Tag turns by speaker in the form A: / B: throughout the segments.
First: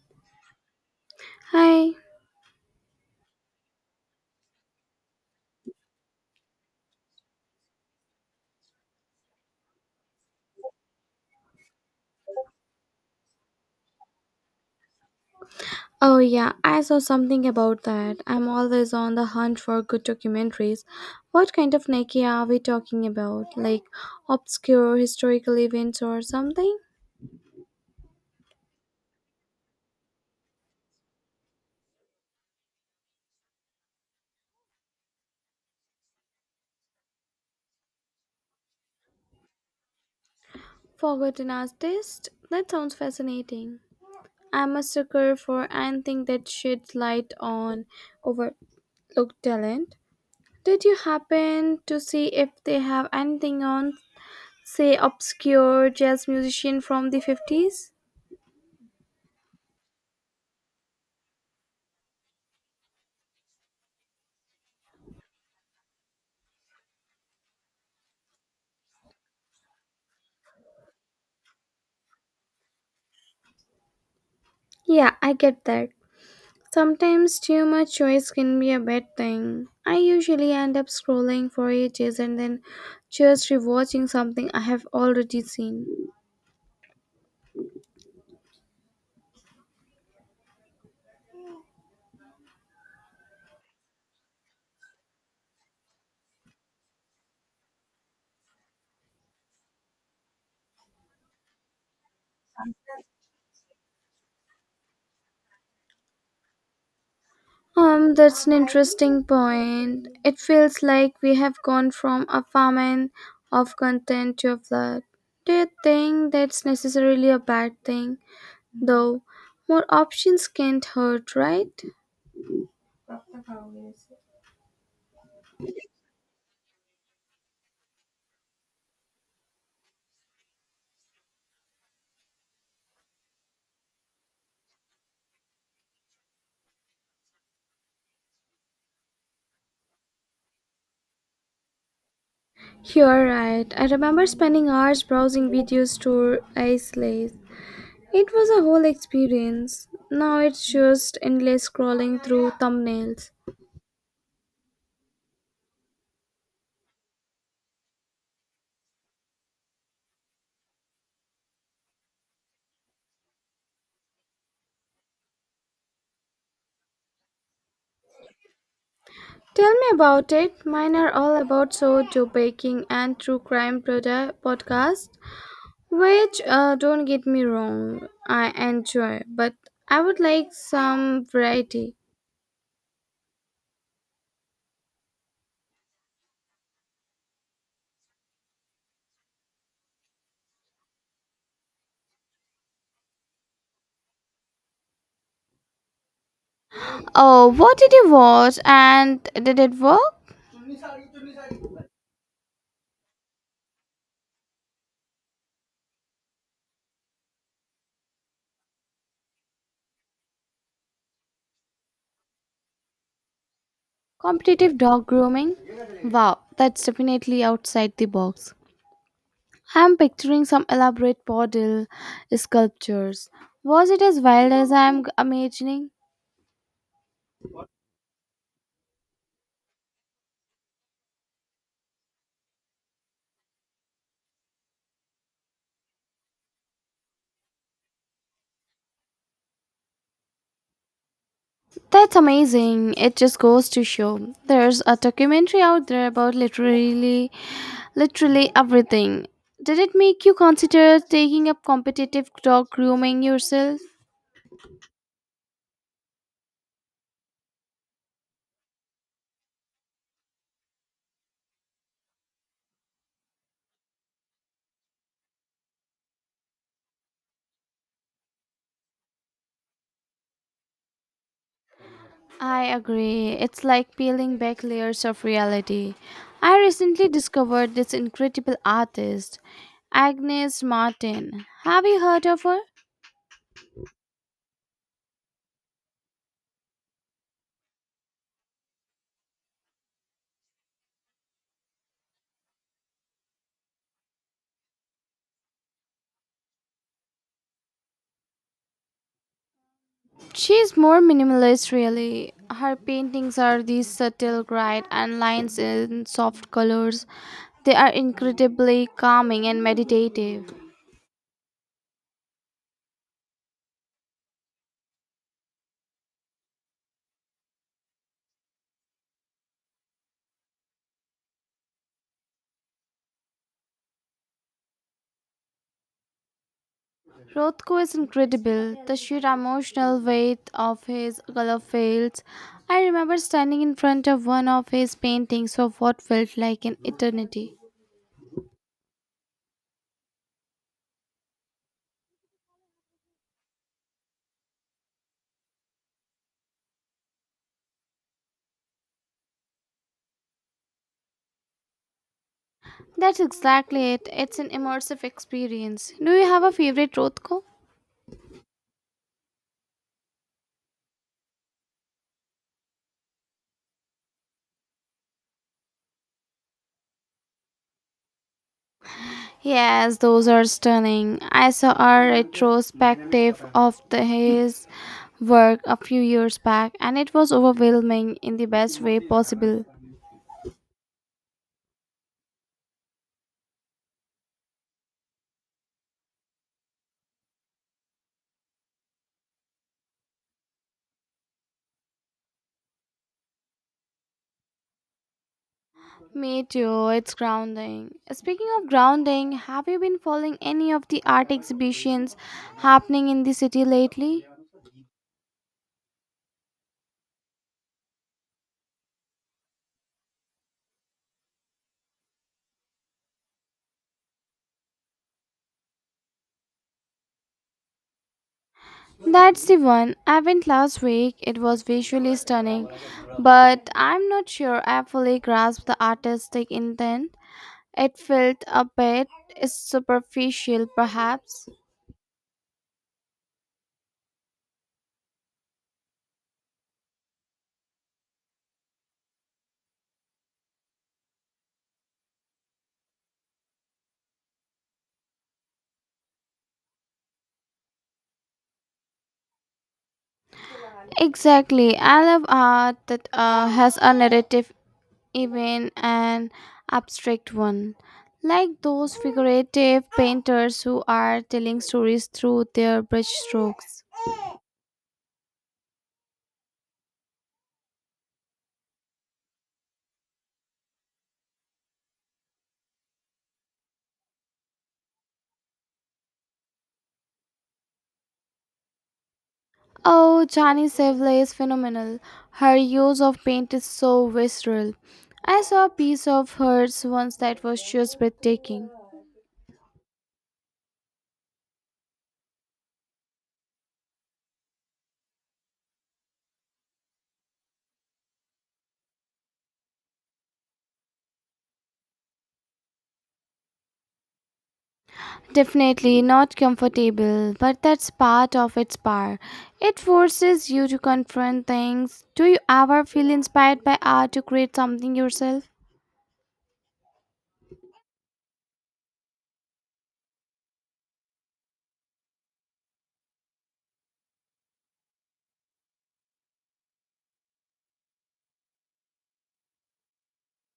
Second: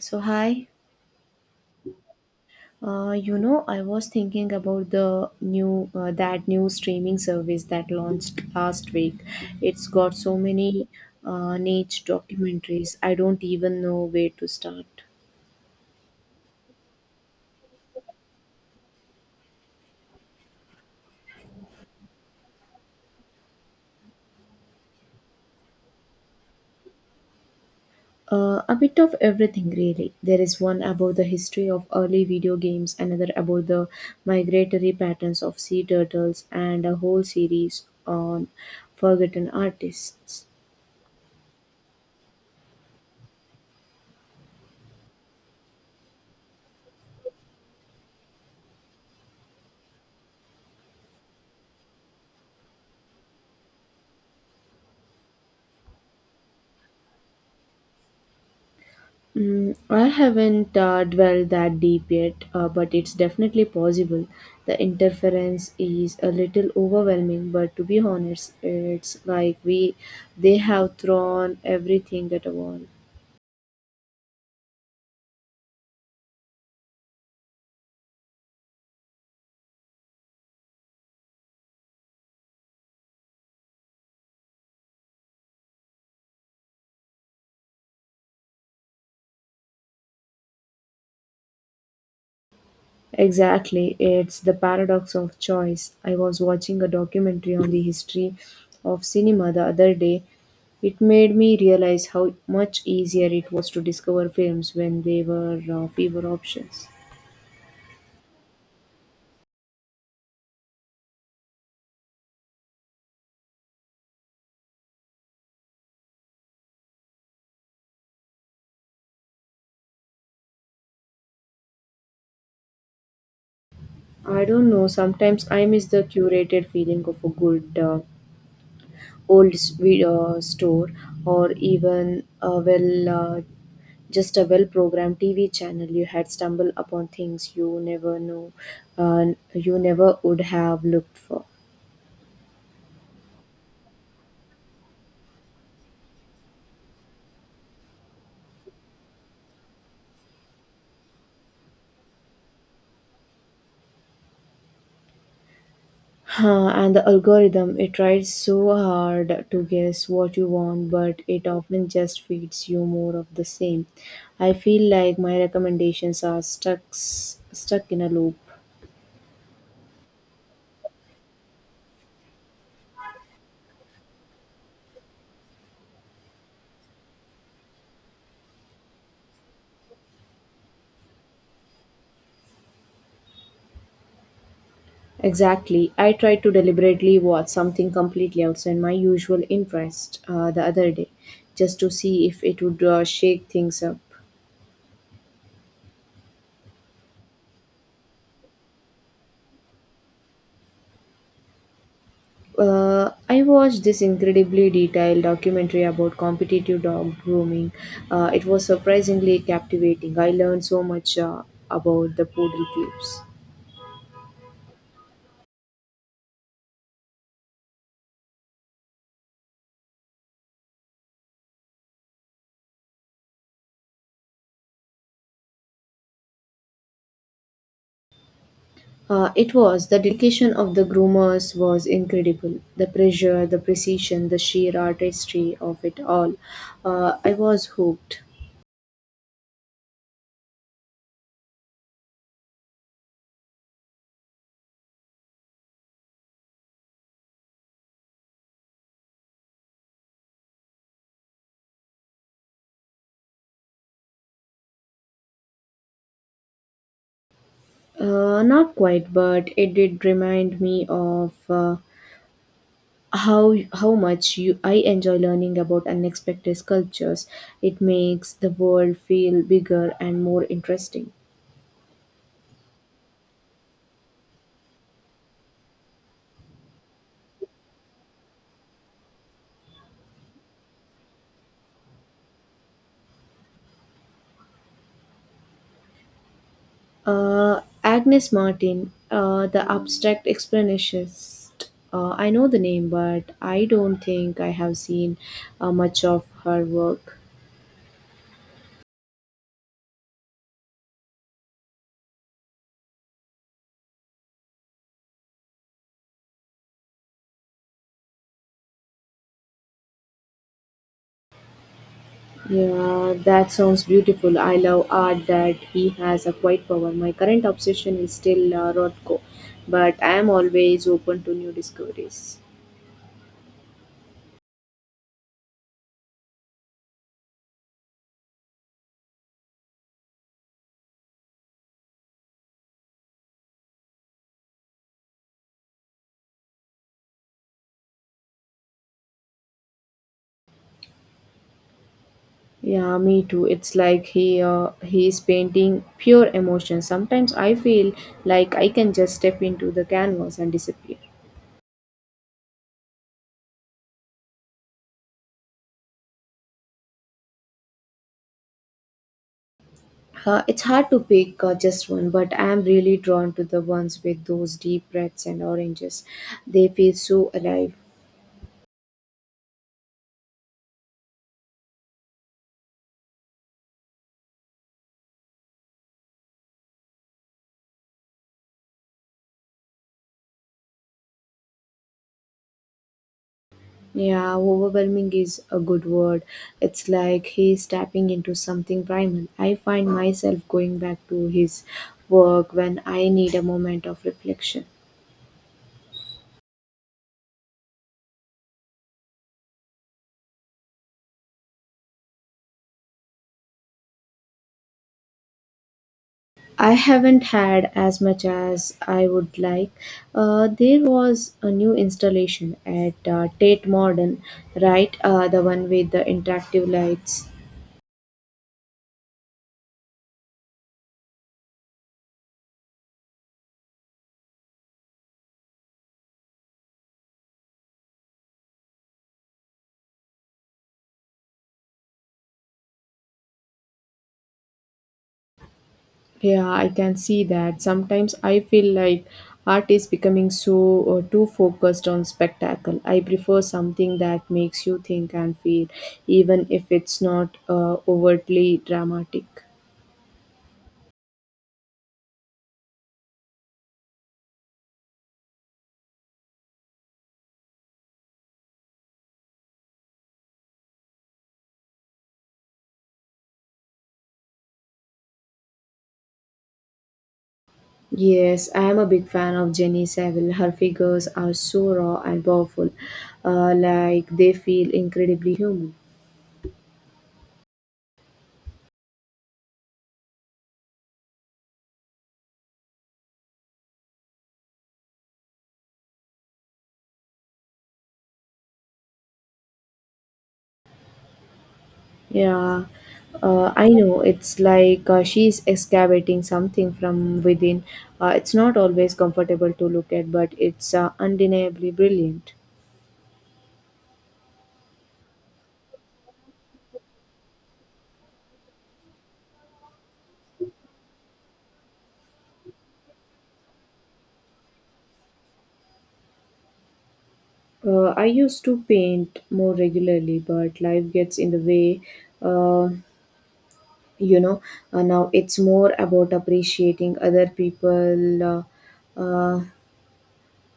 A: So hi,
B: Hi.
A: I was thinking about the new that new streaming service that launched last week. It's got so many niche documentaries. I don't even know where to start.
B: Oh, yeah, I saw something about that. I'm always on the hunt for good documentaries. What kind of Nike are we talking about? Like obscure historical events or something?
A: A bit of everything, really. There is one about the history of early video games, another about the migratory patterns of sea turtles, and a whole series on forgotten artists.
B: Forgotten artist? That sounds fascinating. I'm a sucker for anything that sheds light on overlooked talent. Did you happen to see if they have anything on, say, obscure jazz musician from the 50s?
A: Mm, I haven't dwelled that deep yet, but it's definitely possible. The interference is a little overwhelming, but to be honest, it's like we they have thrown everything at a wall.
B: Yeah, I get that. Sometimes too much choice can be a bad thing. I usually end up scrolling for ages and then just rewatching something I have already seen.
A: Exactly, it's the paradox of choice. I was watching a documentary on the history of cinema the other day. It made me realize how much easier it was to discover films when they were fewer options.
B: That's an interesting point. It feels like we have gone from a famine of content to a flood. Do you think that's necessarily a bad thing? Though, more options can't hurt, right?
A: I don't know. Sometimes I miss the curated feeling of a good store, or even just a well-programmed TV channel. You had stumbled upon things uh, you never would have looked for.
B: You're right. I remember spending hours browsing videos to isolate. It was a whole experience. Now it's just endless scrolling through thumbnails.
A: Huh, and the algorithm, it tries so hard to guess what you want, but it often just feeds you more of the same. I feel like my recommendations are stuck in a loop.
B: Tell me about it. Mine are all about sourdough baking and true crime podcast, which don't get me wrong, I enjoy, but I would like some variety.
A: Exactly. I tried to deliberately watch something completely outside my usual interest the other day, just to see if it would shake things up.
B: Oh, what did you watch and did it work?
A: I watched this incredibly detailed documentary about competitive dog grooming. It was surprisingly captivating. I learned so much about the poodle pups.
B: Competitive dog grooming? Wow, that's definitely outside the box. I'm picturing some elaborate portal sculptures. Was it as wild as I'm imagining?
A: It was The dedication of the groomers was incredible. The pressure, the precision, the sheer artistry of it all. I was hooked.
B: That's amazing. It just goes to show. There's a documentary out there about literally everything. Did it make you consider taking up competitive dog grooming yourself?
A: Not quite, but it did remind me of how much you I enjoy learning about unexpected sculptures. It makes the world feel bigger and more interesting.
B: I agree. It's like peeling back layers of reality. I recently discovered this incredible artist, Agnes Martin. Have you heard of her?
A: Agnes Martin, the abstract expressionist. I know the name, but I don't think I have seen much of her work.
B: She's more minimalist, really. Her paintings are these subtle bright and lines in soft colors. They are incredibly calming and meditative.
A: Yeah, that sounds beautiful. I love art that he has a quiet power. My current obsession is still Rothko, but I am always open to new discoveries.
B: Rothko is incredible. The sheer emotional weight of his color fields. I remember standing in front of one of his paintings for what felt like an eternity.
A: Yeah, me too. It's like he is painting pure emotion. Sometimes I feel like I can just step into the canvas and disappear.
B: That's exactly it. It's an immersive experience. Do you have a favorite Rothko?
A: It's hard to pick just one, but I am really drawn to the ones with those deep reds and oranges. They feel so alive.
B: Yes, those are stunning. I saw a retrospective of his work a few years back and it was overwhelming in the best way possible.
A: Yeah, overwhelming is a good word. It's like he's tapping into something primal. I find myself going back to his work when I need a moment of reflection.
B: Me too, it's grounding. Speaking of grounding, have you been following any of the art exhibitions happening in the city lately?
A: I haven't had as much as I would like. There was a new installation at Tate Modern, right? The one with the interactive lights.
B: That's the one. I went last week. It was visually stunning, but I'm not sure I fully grasped the artistic intent. It felt a bit superficial, perhaps.
A: Yeah, I can see that. Sometimes I feel like art is becoming so too focused on spectacle. I prefer something that makes you think and feel, even if it's not overtly dramatic.
B: Exactly. I love art that has a narrative, even an abstract one. Like those figurative painters who are telling stories through their brush strokes.
A: Yes, I am a big fan of Jenny Saville. Her figures are so raw and powerful, like they feel incredibly human.
B: Oh, Jani Sevle is phenomenal. Her use of paint is so visceral. I saw a piece of hers once that was just breathtaking.
A: Yeah, I know. It's like she's excavating something from within. It's not always comfortable to look at, but it's undeniably brilliant.
B: Definitely not comfortable, but that's part of its power. It forces you to confront things. Do you ever feel inspired by art to create something yourself?
A: I used to paint more regularly, but life gets in the way. Uh, you know, Now it's more about appreciating uh,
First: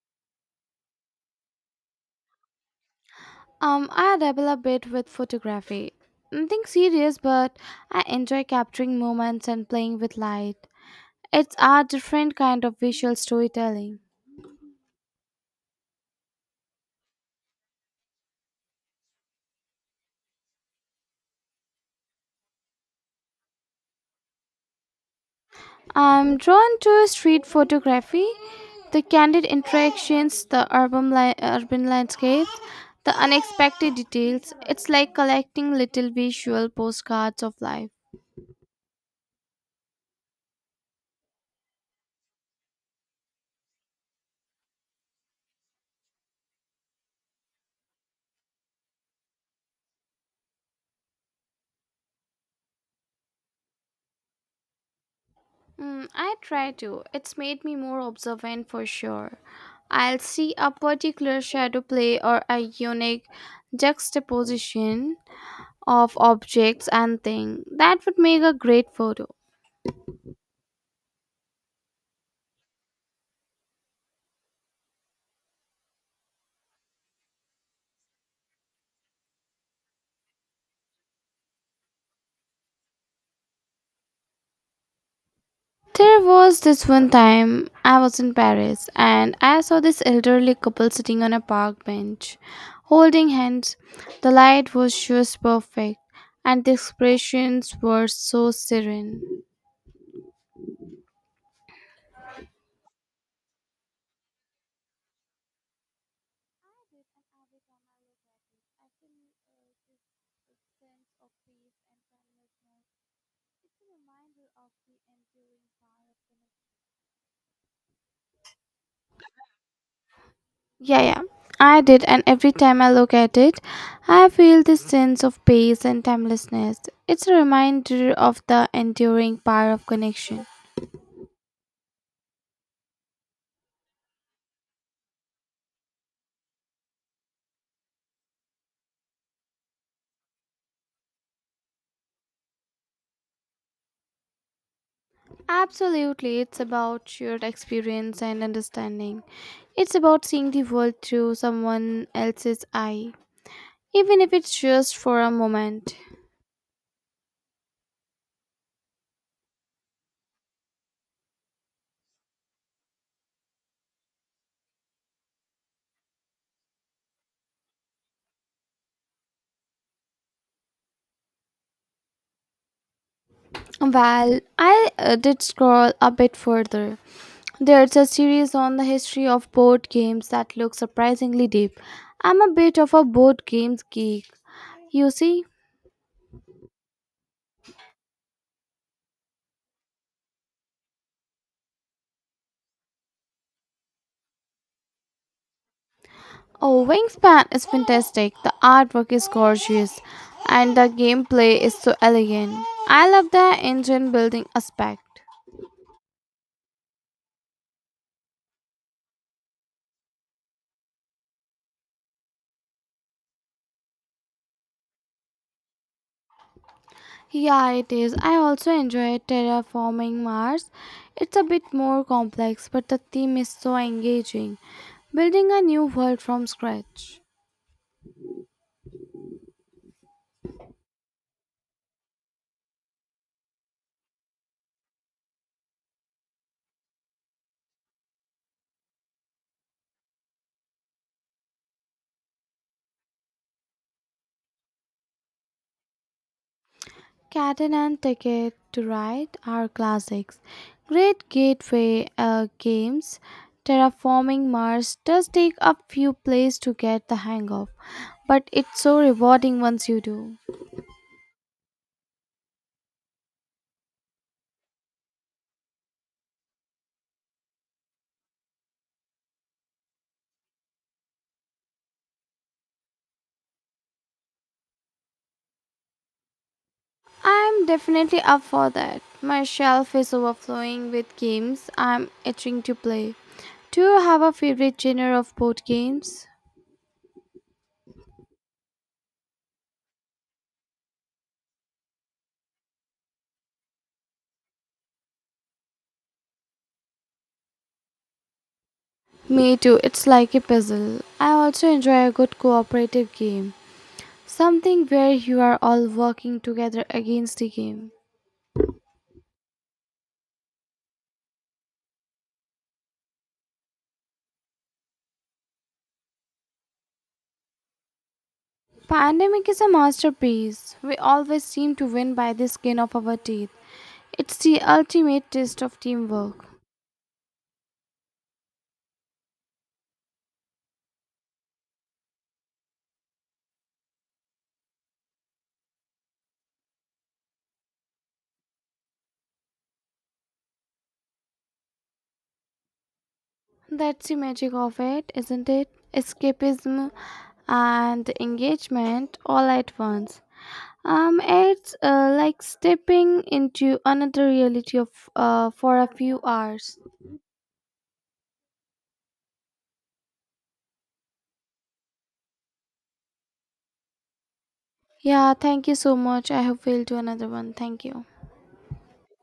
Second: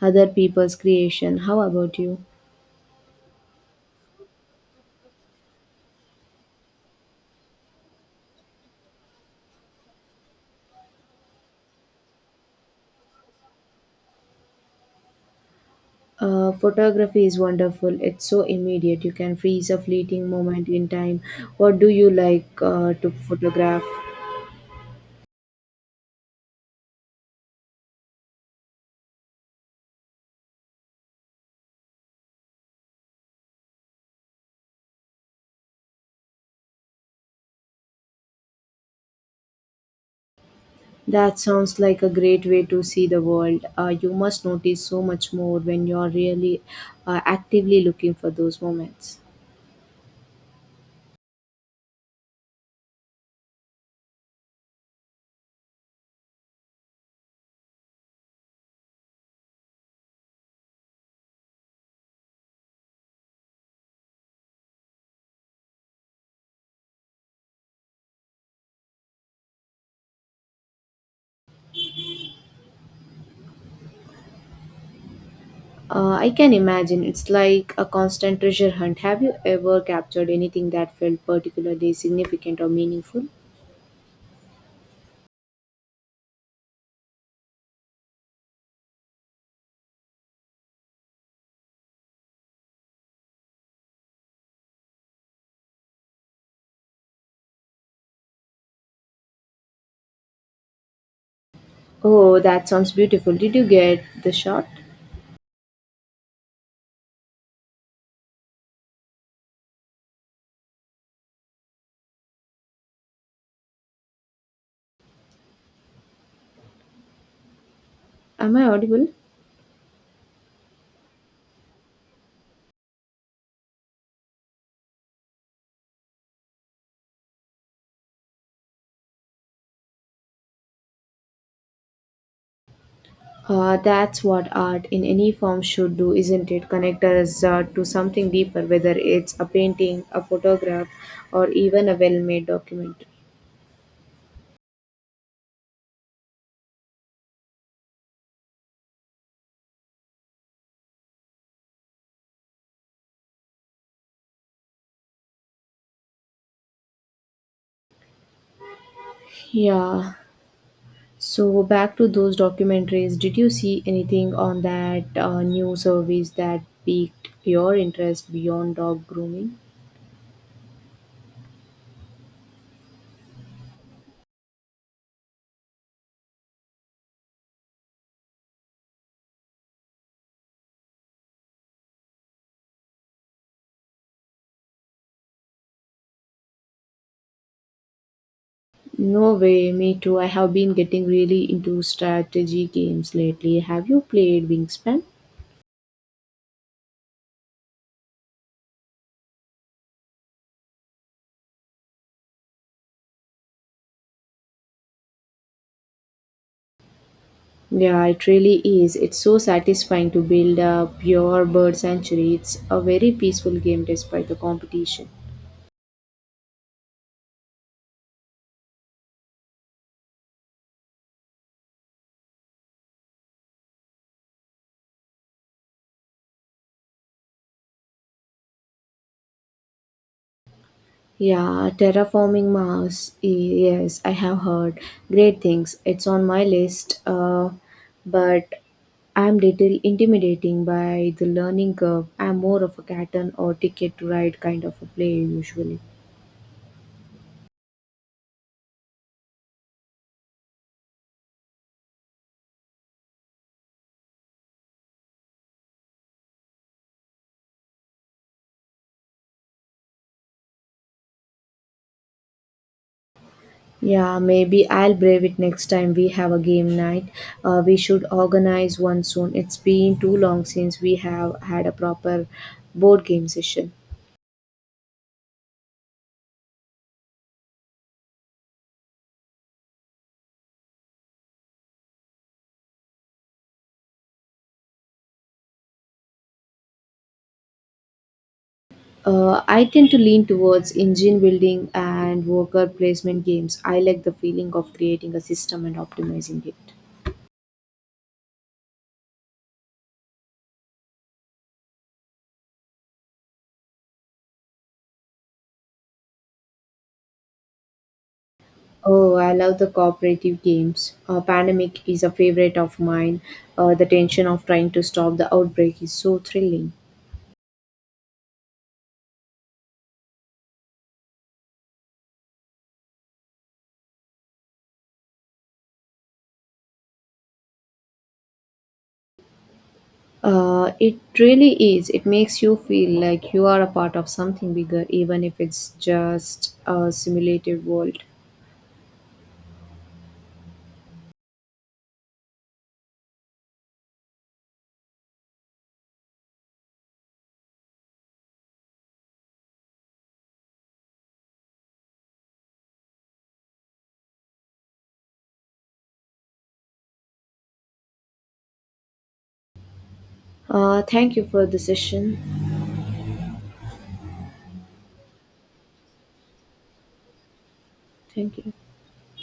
A: other people's creation. How about you?
B: I dabble a bit with photography. Nothing serious, but I enjoy capturing moments and playing with light. It's a different kind of visual storytelling.
A: Photography is wonderful. It's so immediate. You can freeze a fleeting moment in time. What do you like to photograph?
B: I'm drawn to street photography, the candid interactions, the urban landscapes, the unexpected details. It's like collecting little visual postcards of life.
A: That sounds like a great way to see the world. You must notice so much more when you're really actively looking for those moments.
B: Mm, I try to. It's made me more observant for sure. I'll see a particular shadow play or a unique juxtaposition of objects and things. That would make a great photo.
A: I can imagine it's like a constant treasure hunt. Have you ever captured anything that felt particularly significant or meaningful?
B: There was this one time I was in Paris and I saw this elderly couple sitting on a park bench, holding hands. The light was just perfect and the expressions were so serene.
A: Oh, that sounds beautiful. Did you get the shot? Am I audible?
B: Yeah, yeah. I did, and every time I look at it, I feel this sense of peace and timelessness. It's a reminder of the enduring power of connection.
A: That's what art in any form should do, isn't it? Connect us to something deeper, whether it's a painting, a photograph, or even a well made document.
B: Absolutely, it's about shared experience and understanding. It's about seeing the world through someone else's eye, even if it's just for a moment.
A: Yeah. So, back to those documentaries, did you see anything on that new service that piqued your interest beyond dog grooming?
B: Well, I did scroll a bit further. There's a series on the history of board games that looks surprisingly deep. I'm a bit of a board games geek, you see.
A: No way, me too. I have been getting really into strategy games lately. Have you played Wingspan?
B: Oh, Wingspan is fantastic. The artwork is gorgeous, and the gameplay is so elegant. I love the engine building aspect.
A: Yeah, it really is. It's so satisfying to build a pure bird sanctuary. It's a very peaceful game despite the competition.
B: Yeah, it is. I also enjoy terraforming Mars. It's a bit more complex, but the theme is so engaging. Building a new world from scratch.
A: Yeah, terraforming Mars. Yes, I have heard great things. It's on my list, but I'm little intimidating by the learning curve. I'm more of a cat and or ticket to ride kind of a player usually.
B: Catan and Ticket to Ride are classics. Great gateway games. Terraforming Mars does take a few plays to get the hang of, but it's so rewarding once you do.
A: Yeah, maybe I'll brave it next time we have a game night. We should organize one soon. It's been too long since we have had a proper board game session.
B: I'm definitely up for that. My shelf is overflowing with games I'm itching to play. Do you have a favorite genre of board games?
A: I tend to lean towards engine building and worker placement games. I like the feeling of creating a system and optimizing it.
B: Me too, it's like a puzzle. I also enjoy a good cooperative game. Something where you are all working together against the game.
A: Oh, I love the cooperative games. Pandemic is a favorite of mine. The tension of trying to stop the outbreak is so thrilling.
B: Pandemic is a masterpiece. We always seem to win by the skin of our teeth. It's the ultimate test of teamwork.
A: It really is. It makes you feel like you are a part of something bigger, even if it's just a simulated world.
B: That's the magic of it, isn't it? Escapism and engagement all at once. It's like stepping into another reality of for a few hours.
A: Thank you for the session.
B: Yeah, thank you so much. I hope we'll do another one. Thank you.
A: Thank you.